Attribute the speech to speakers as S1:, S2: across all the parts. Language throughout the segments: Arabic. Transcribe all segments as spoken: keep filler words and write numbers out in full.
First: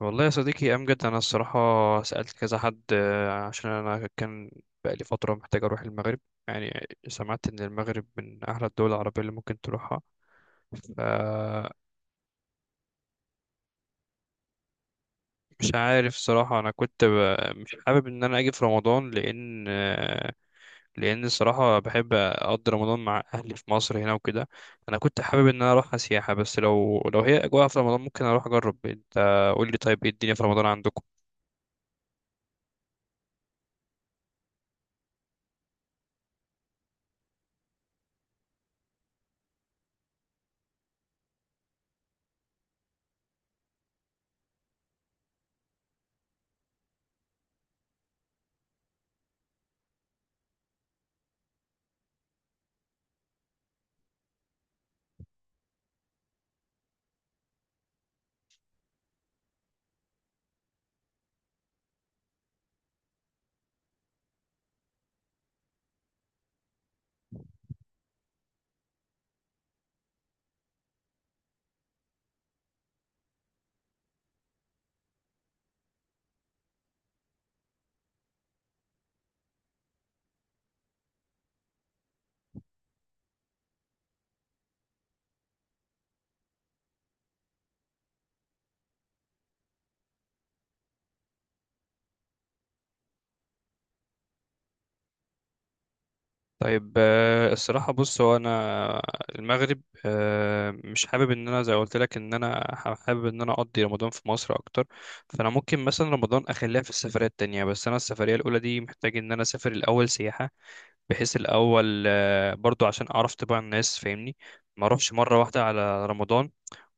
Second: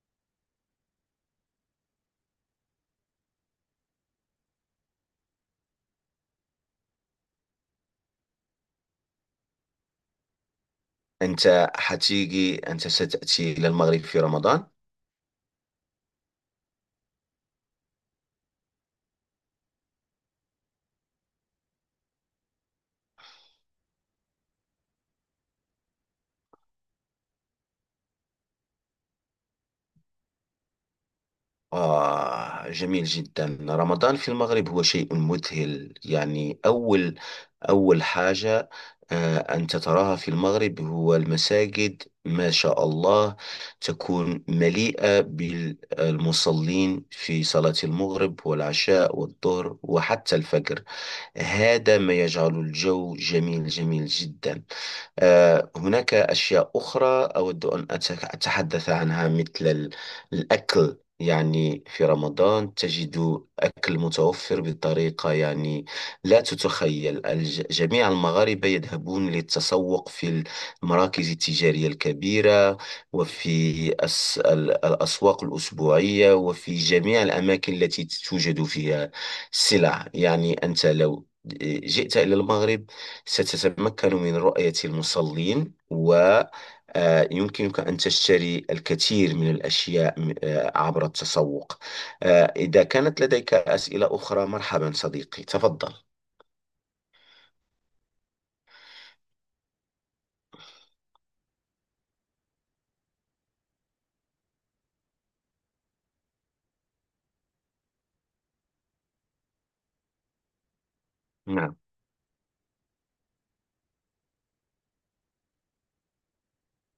S1: والله يا صديقي أمجد، أنا الصراحة سألت كذا حد آه، عشان أنا كان بقالي فترة محتاج أروح المغرب. يعني سمعت إن المغرب من أحلى الدول العربية اللي ممكن تروحها،
S2: أنت
S1: فمش
S2: حتيجي أنت ستأتي إلى المغرب في رمضان.
S1: عارف صراحة. أنا كنت ب- مش حابب إن أنا أجي في رمضان، لأن آه، لأن الصراحة بحب أقضي رمضان مع أهلي في مصر هنا وكده. أنا كنت حابب إن أنا أروح سياحة، بس لو لو هي أجواء في رمضان ممكن أروح أجرب. أنت قول لي، طيب إيه الدنيا في رمضان عندكم؟
S2: آه جميل جدا. رمضان في المغرب هو شيء مذهل. يعني أول أول حاجة آه أنت تراها في المغرب هو المساجد، ما شاء الله، تكون مليئة بالمصلين في صلاة المغرب والعشاء والظهر وحتى الفجر. هذا ما يجعل الجو جميل جميل جدا. آه، هناك أشياء أخرى أود أن أتك- أتحدث عنها مثل ال- الأكل. يعني في رمضان تجد أكل متوفر بطريقة، يعني لا تتخيل. الج- جميع المغاربة يذهبون للتسوق في المراكز التجارية الكبيرة، وفي الس- ال- الأسواق الأسبوعية، وفي جميع الأماكن التي توجد فيها السلع. يعني أنت لو آه، جئت إلى المغرب ستتمكن من رؤية المصلين، ويمكنك أن تشتري الكثير من الأشياء م- آه، عبر التسوق. آه، إذا كانت لديك أسئلة أخرى، مرحبا صديقي، تفضل.
S1: طيب، آه، الصراحة بص، هو أنا المغرب آه، مش حابب إن أنا زي ما قلت لك إن أنا ح- حابب إن أنا أقضي رمضان في مصر أكتر. فأنا ممكن مثلا رمضان أخليها في السفرية التانية، بس أنا السفرية الأولى دي محتاج إن أنا أسافر الأول سياحة، بحيث
S2: نعم.
S1: الأول آه، برضو عشان أعرف طباع الناس، فاهمني؟ ما أروحش مرة واحدة على رمضان،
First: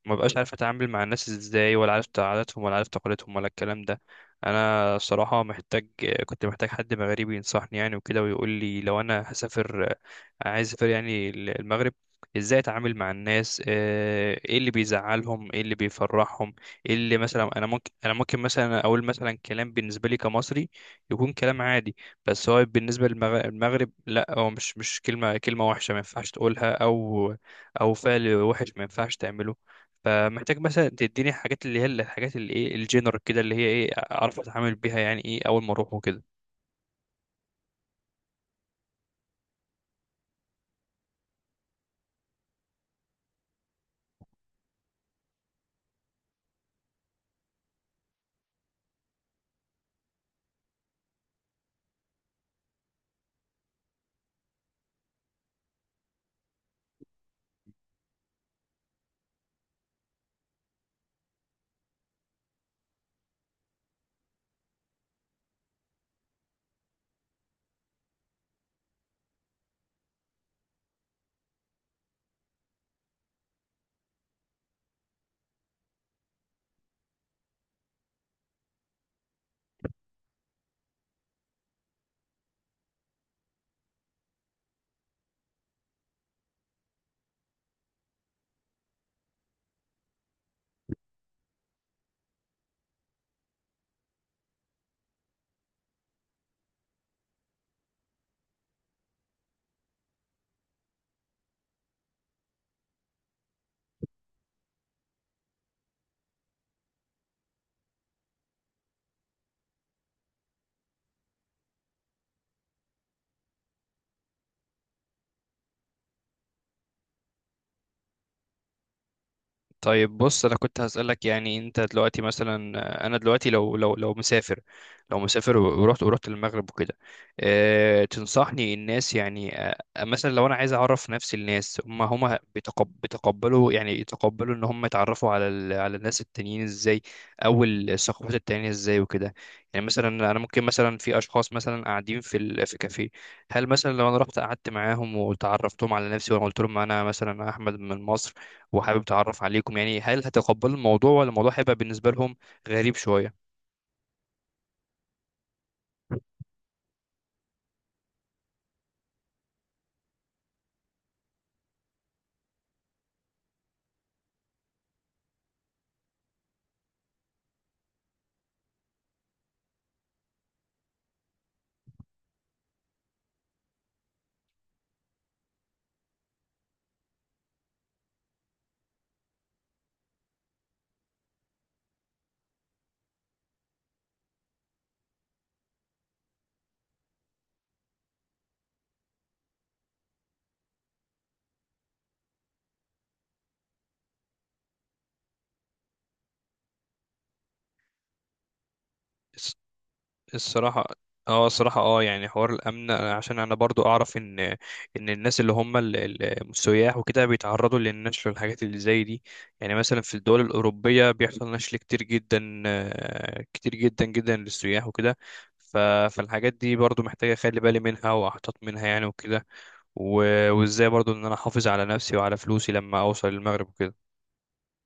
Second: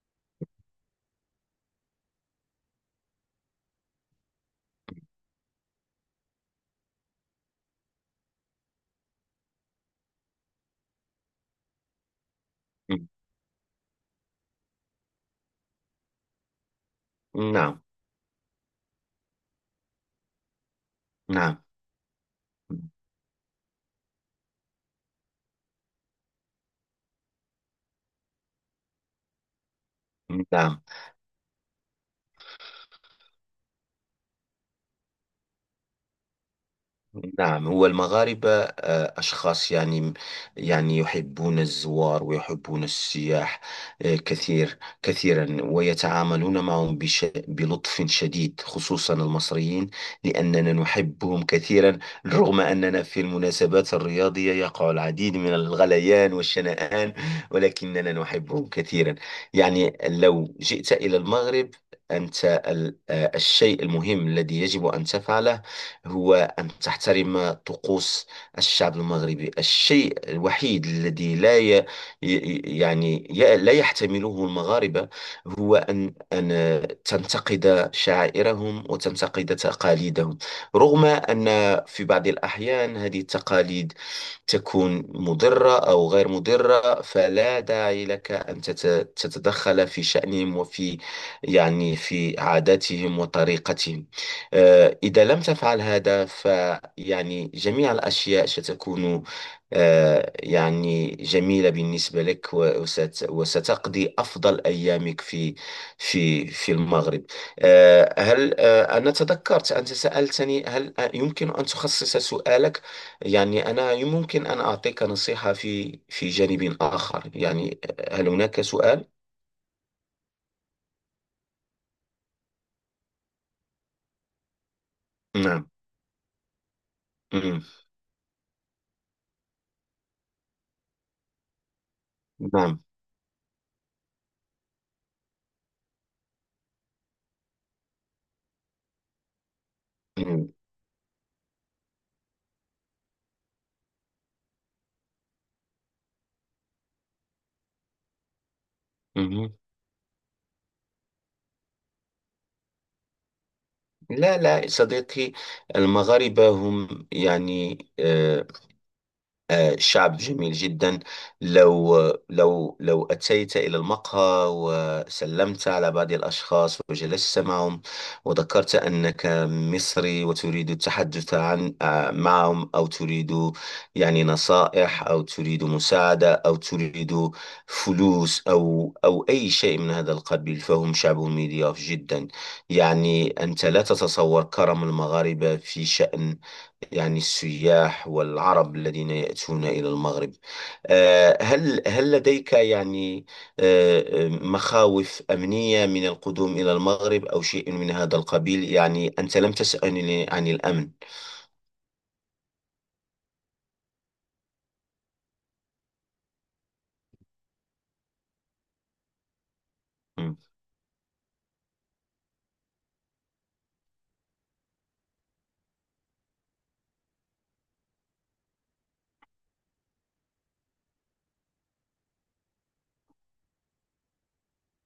S1: ما بقاش عارف اتعامل مع الناس ازاي ولا عارف عاداتهم ولا عارف تقاليدهم ولا الكلام ده. انا الصراحه محتاج، كنت محتاج حد مغربي ينصحني يعني وكده، ويقول لي لو انا هسافر، عايز اسافر يعني المغرب، ازاي اتعامل مع الناس، آه، ايه اللي بيزعلهم، ايه اللي بيفرحهم، ايه اللي مثلا انا
S2: نعم.
S1: ممكن انا ممكن مثلا اقول مثلا كلام، بالنسبه لي كمصري يكون كلام
S2: نعم.
S1: عادي. بس هو بالنسبه للمغرب لا، هو مش مش كلمه، كلمه وحشه ما ينفعش تقولها، او او فعل وحش ما ينفعش تعمله. فمحتاج
S2: نعم.
S1: مثلا تديني حاجات، اللي هي الحاجات اللي ايه الجنرال كده، اللي هي ايه اعرف اتعامل بيها، يعني ايه اول ما اروح وكده.
S2: نعم، هو المغاربة آه، أشخاص، يعني يعني يحبون الزوار ويحبون السياح آه، كثير كثيرا، ويتعاملون معهم بش بلطف شديد، خصوصا المصريين لأننا نحبهم كثيرا. رغم أننا في المناسبات الرياضية يقع العديد من الغليان والشنآن، ولكننا نحبهم كثيرا. يعني لو جئت إلى المغرب، أنت ال- آه، الشيء المهم الذي يجب أن تفعله هو أن تحترم طقوس الشعب المغربي. الشيء الوحيد الذي لا ي... ي- يعني ي... لا يحتمله المغاربة هو أن أن تنتقد شعائرهم وتنتقد تقاليدهم، رغم أن في بعض الأحيان هذه التقاليد تكون مضرة أو غير مضرة، فلا داعي لك أن تت- تتدخل في شأنهم، وفي يعني في عاداتهم وطريقتهم. آه، إذا لم تفعل هذا فيعني جميع الأشياء ستكون آه، يعني جميلة بالنسبة لك، و- وست- وستقضي أفضل أيامك في في في المغرب. آه، هل آه، أنا تذكرت، أنت سألتني هل آه، يمكن أن تخصص سؤالك. يعني أنا ممكن أن أعطيك نصيحة في في جانب آخر. يعني هل هناك سؤال؟
S1: طيب بص، انا كنت هسألك يعني، انت دلوقتي مثلا، آه، انا دلوقتي لو لو لو مسافر، لو مسافر
S2: نعم.
S1: و- ورحت ورحت المغرب وكده.
S2: مم.
S1: أه تنصحني الناس يعني، أه مثلا لو انا عايز اعرف نفسي، الناس هم هم
S2: نعم.
S1: بيتقب بيتقبلوا يعني يتقبلوا ان هم يتعرفوا على ال على الناس التانيين ازاي، او الثقافات التانية ازاي وكده. يعني مثلا انا
S2: مم.
S1: ممكن، مثلا في اشخاص مثلا قاعدين في ال في كافيه، هل مثلا لو انا رحت قعدت معاهم وتعرفتهم على نفسي وانا قلت لهم انا مثلا احمد من مصر وحابب اتعرف
S2: مم.
S1: عليكم، يعني هل هتقبلوا الموضوع ولا الموضوع هيبقى بالنسبه لهم غريب شويه؟
S2: لا لا صديقي، المغاربة هم يعني آه، آه، شعب جميل جدا. لو لو لو أتيت إلى المقهى وسلمت على بعض الأشخاص وجلست معهم وذكرت أنك مصري وتريد التحدث عن آه، معهم، أو تريد يعني نصائح، أو تريد مساعدة، أو تريد فلوس، أو أو أي شيء من هذا القبيل، فهم شعب مضياف جدا. يعني أنت لا تتصور كرم المغاربة في شأن يعني السياح والعرب الذين يأتون إلى المغرب. آه، هل هل لديك يعني آه، آه، مخاوف أمنية من القدوم إلى المغرب أو شيء من هذا القبيل؟ يعني أنت لم
S1: الص-
S2: تسألني عن
S1: الصراحه،
S2: الأمن.
S1: اه الصراحه، اه يعني حوار الامن، عشان انا برضو اعرف ان ان الناس اللي هم ال- ال- السياح وكده بيتعرضوا للنشل والحاجات اللي زي دي. يعني مثلا في الدول الاوروبيه بيحصل نشل كتير جدا، آه، كتير جدا جدا للسياح وكده. ف- فالحاجات دي برضو محتاجه اخلي بالي منها واحتاط منها يعني وكده، و- وازاي برضو ان انا احافظ على نفسي وعلى فلوسي لما اوصل المغرب وكده.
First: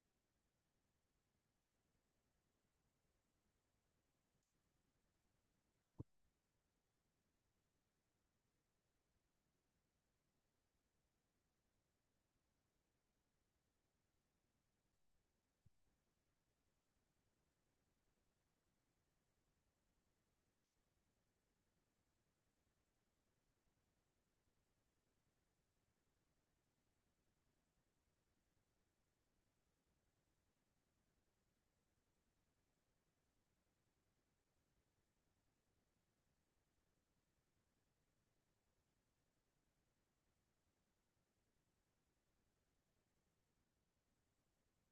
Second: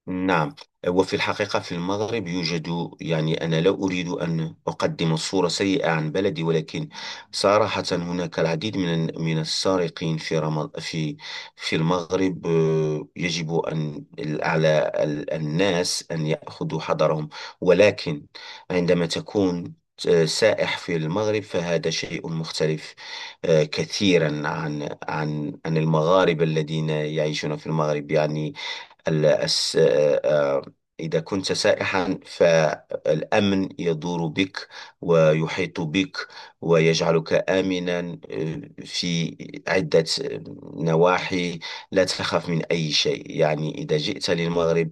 S2: نعم، وفي الحقيقة في المغرب يوجد، يعني أنا لا أريد أن أقدم صورة سيئة عن بلدي، ولكن صراحة هناك العديد من من السارقين في رمض في في المغرب. آه، يجب أن على ال- الناس أن يأخذوا حذرهم. ولكن عندما تكون آه، سائح في المغرب فهذا شيء مختلف آه، كثيرا عن عن عن المغاربة الذين يعيشون في المغرب. يعني ال- الس- آه، آه، إذا كنت سائحا فالأمن يدور بك ويحيط بك ويجعلك آمنا آه، في عدة نواحي. لا تخاف من أي شيء. يعني إذا جئت للمغرب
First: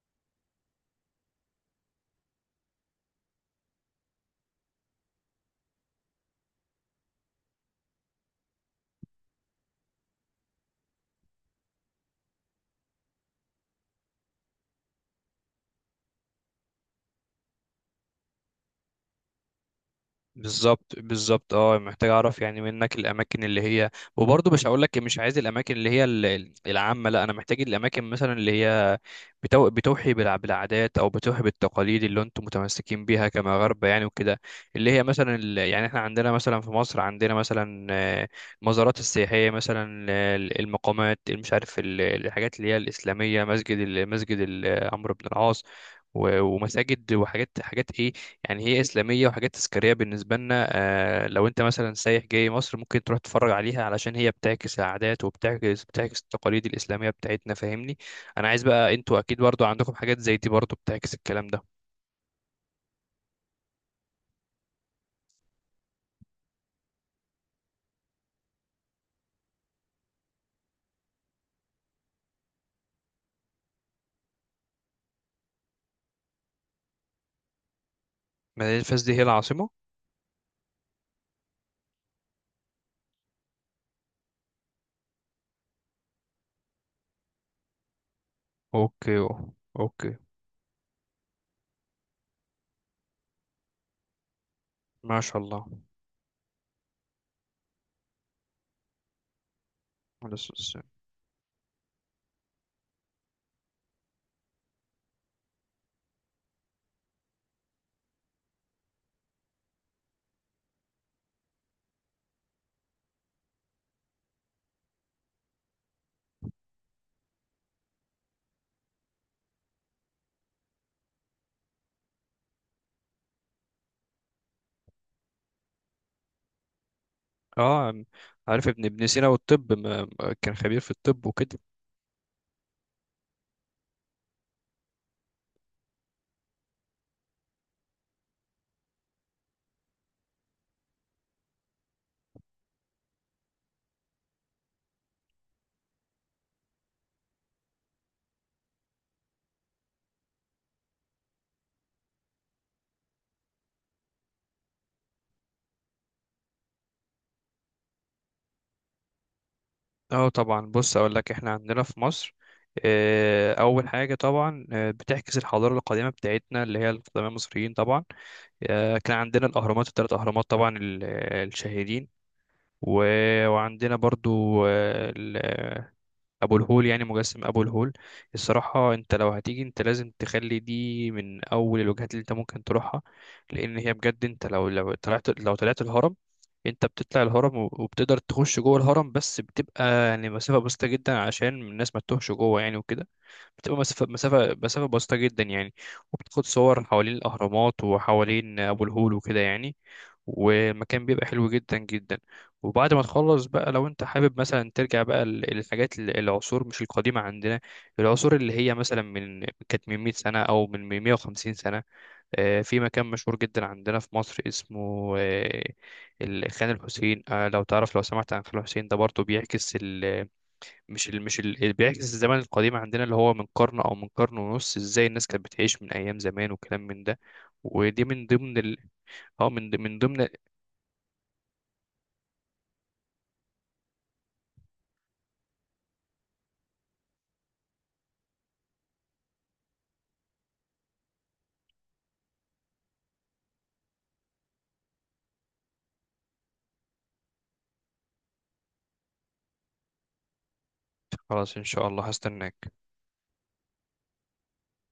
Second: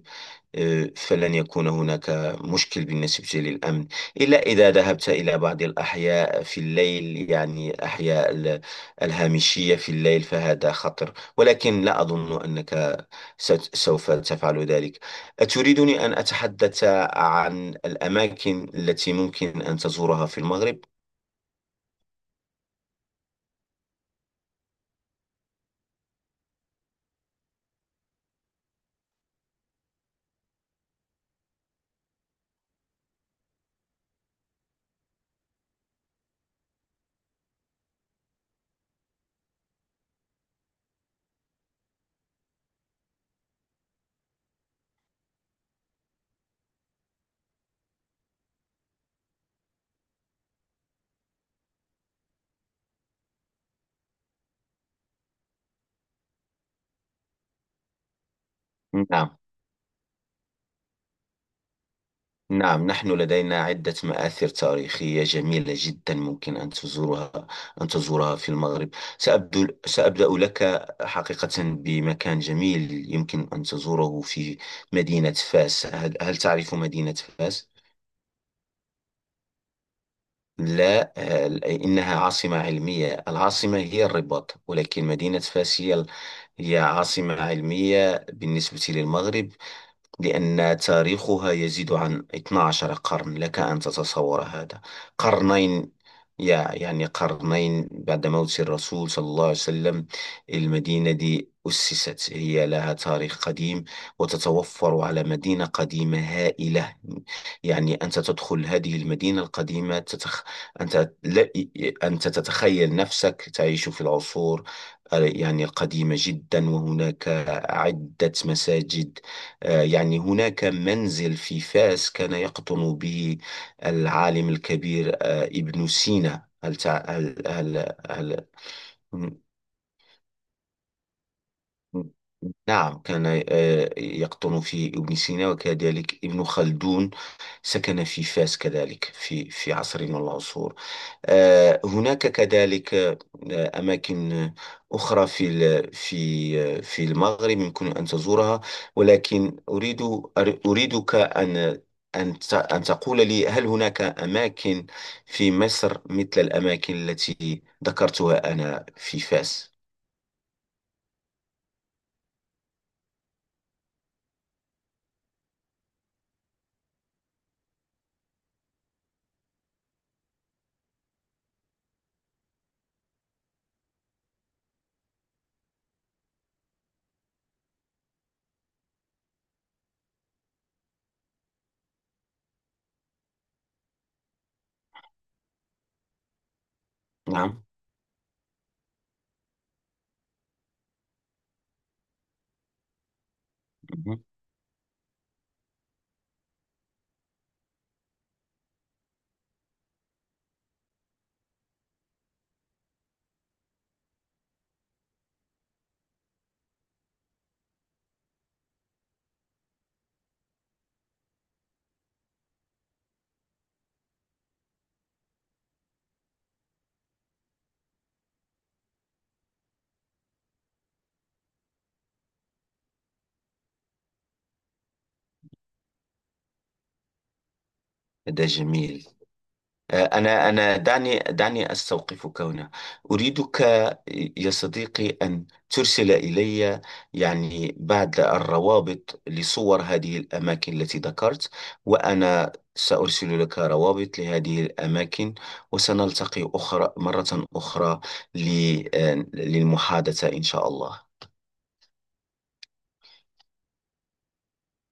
S2: آه، فلن يكون هناك مشكل بالنسبة للأمن، إلا إذا ذهبت إلى بعض الأحياء في الليل، يعني أحياء ال- الهامشية في الليل، فهذا خطر، ولكن لا أظن أنك ست- سوف تفعل ذلك. أتريدني أن أتحدث عن الأماكن التي ممكن أن تزورها في المغرب؟
S1: بالظبط بالظبط، اه محتاج اعرف يعني منك الاماكن اللي هي، وبرضه مش هقول لك مش عايز الاماكن اللي هي ال- ال- العامه، لا، انا محتاج الاماكن مثلا اللي هي بتو... بتوحي بالع- بالعادات او بتوحي بالتقاليد اللي انتم متمسكين بيها كمغاربه يعني وكده. اللي هي مثلا ال... يعني احنا عندنا مثلا في مصر، عندنا مثلا آه، المزارات السياحيه، مثلا آه، المقامات، مش عارف ال- الحاجات اللي هي الاسلاميه، مسجد ال- مسجد ال- عمرو بن العاص و- ومساجد وحاجات، حاجات ايه، يعني هي اسلاميه وحاجات تذكاريه بالنسبه لنا. آه، لو انت مثلا سايح جاي مصر ممكن تروح تتفرج عليها علشان هي بتعكس العادات وبتعكس بتعكس التقاليد الاسلاميه بتاعتنا، فاهمني؟ انا عايز بقى، انتوا اكيد
S2: نعم.
S1: برضو عندكم حاجات زي دي برضو بتعكس الكلام ده.
S2: نعم، نحن لدينا عدة مآثر تاريخية جميلة جدا ممكن أن تزورها، أن تزورها في المغرب. سأبدو سأبدأ لك حقيقة بمكان جميل يمكن أن تزوره في مدينة فاس. هل, هل تعرف مدينة فاس؟
S1: مدينه فاس دي هي العاصمه؟
S2: لا، هل- إنها عاصمة علمية. العاصمة هي الرباط، ولكن مدينة فاس هي ال- هي عاصمة علمية بالنسبة
S1: اوكي،
S2: للمغرب،
S1: اوكي.
S2: لأن تاريخها يزيد عن اثنا عشر قرن. لك أن تتصور هذا.
S1: ما شاء الله.
S2: قرنين، يا يعني قرنين بعد موت الرسول صلى الله عليه وسلم.
S1: على أساس-
S2: المدينة دي أسست، هي لها تاريخ قديم، وتتوفر على مدينة قديمة هائلة. يعني أنت تدخل هذه المدينة القديمة تتخ... أنت لا... أنت تتخيل نفسك تعيش في العصور، يعني القديمة جدا. وهناك عدة مساجد. آه، يعني هناك منزل في فاس كان يقطن به العالم الكبير آه، ابن سينا. هل تع... هل... هل...
S1: اه
S2: هل...
S1: عارف ابن ابن سينا
S2: م-
S1: والطب، ما ما كان خبير في الطب وكده.
S2: نعم، كان آه، يقطن فيه ابن سينا، وكذلك ابن خلدون سكن في فاس كذلك في في عصر من العصور. آه، هناك كذلك آه، أماكن أخرى في ال- في آه، في المغرب يمكن أن تزورها. ولكن أريد أر- أريدك أن أن ت- أن تقول لي هل هناك أماكن في مصر مثل الأماكن التي ذكرتها أنا في فاس؟
S1: اه طبعا، بص اقول لك، احنا عندنا في مصر، آه، اول حاجه طبعا آه، بتعكس الحضاره القديمه بتاعتنا اللي هي القدماء المصريين طبعا. آه، كان عندنا الاهرامات، الثلاث اهرامات طبعا ال- الشهيرين. و- وعندنا برضو ابو الهول، يعني مجسم ابو الهول. الصراحه انت لو هتيجي انت لازم تخلي دي من اول الوجهات اللي انت ممكن تروحها، لان هي بجد. انت لو لو طلعت لو طلعت الهرم، انت بتطلع الهرم
S2: نعم.
S1: وب- وبتقدر تخش جوه الهرم، بس بتبقى يعني مسافه بسيطه جدا عشان الناس ما تتوهش جوه يعني وكده. بتبقى مسافة
S2: مهم.
S1: مسافة مسافة بسيطة جدا يعني. وبتاخد صور حوالين الأهرامات وحوالين أبو الهول وكده يعني، والمكان بيبقى حلو جدا جدا. وبعد ما تخلص بقى، لو انت حابب مثلا ترجع بقى ل- للحاجات ال- العصور مش القديمة عندنا، العصور اللي هي مثلا من كانت من مئة سنة أو من مئة وخمسين سنة. آه، في مكان مشهور جدا عندنا في مصر اسمه آه، ال- خان الحسين. آه، لو تعرف، لو سمعت عن خان الحسين ده برضه بيعكس ال- مش ال... مش ال... اللي بيعكس الزمن القديم عندنا، اللي هو من قرن او من قرن ونص، ازاي الناس كانت بتعيش من ايام زمان وكلام من ده. ودي من
S2: هذا
S1: ضمن ال...
S2: جميل.
S1: اه من ض- من ضمن.
S2: أنا أنا دعني دعني أستوقفك هنا. أريدك يا صديقي أن ترسل إلي يعني بعض الروابط لصور هذه الأماكن التي ذكرت، وأنا سأرسل لك روابط لهذه الأماكن، وسنلتقي أخرى مرة أخرى ل- للمحادثة إن شاء الله.
S1: خلاص، ان شاء الله هستناك.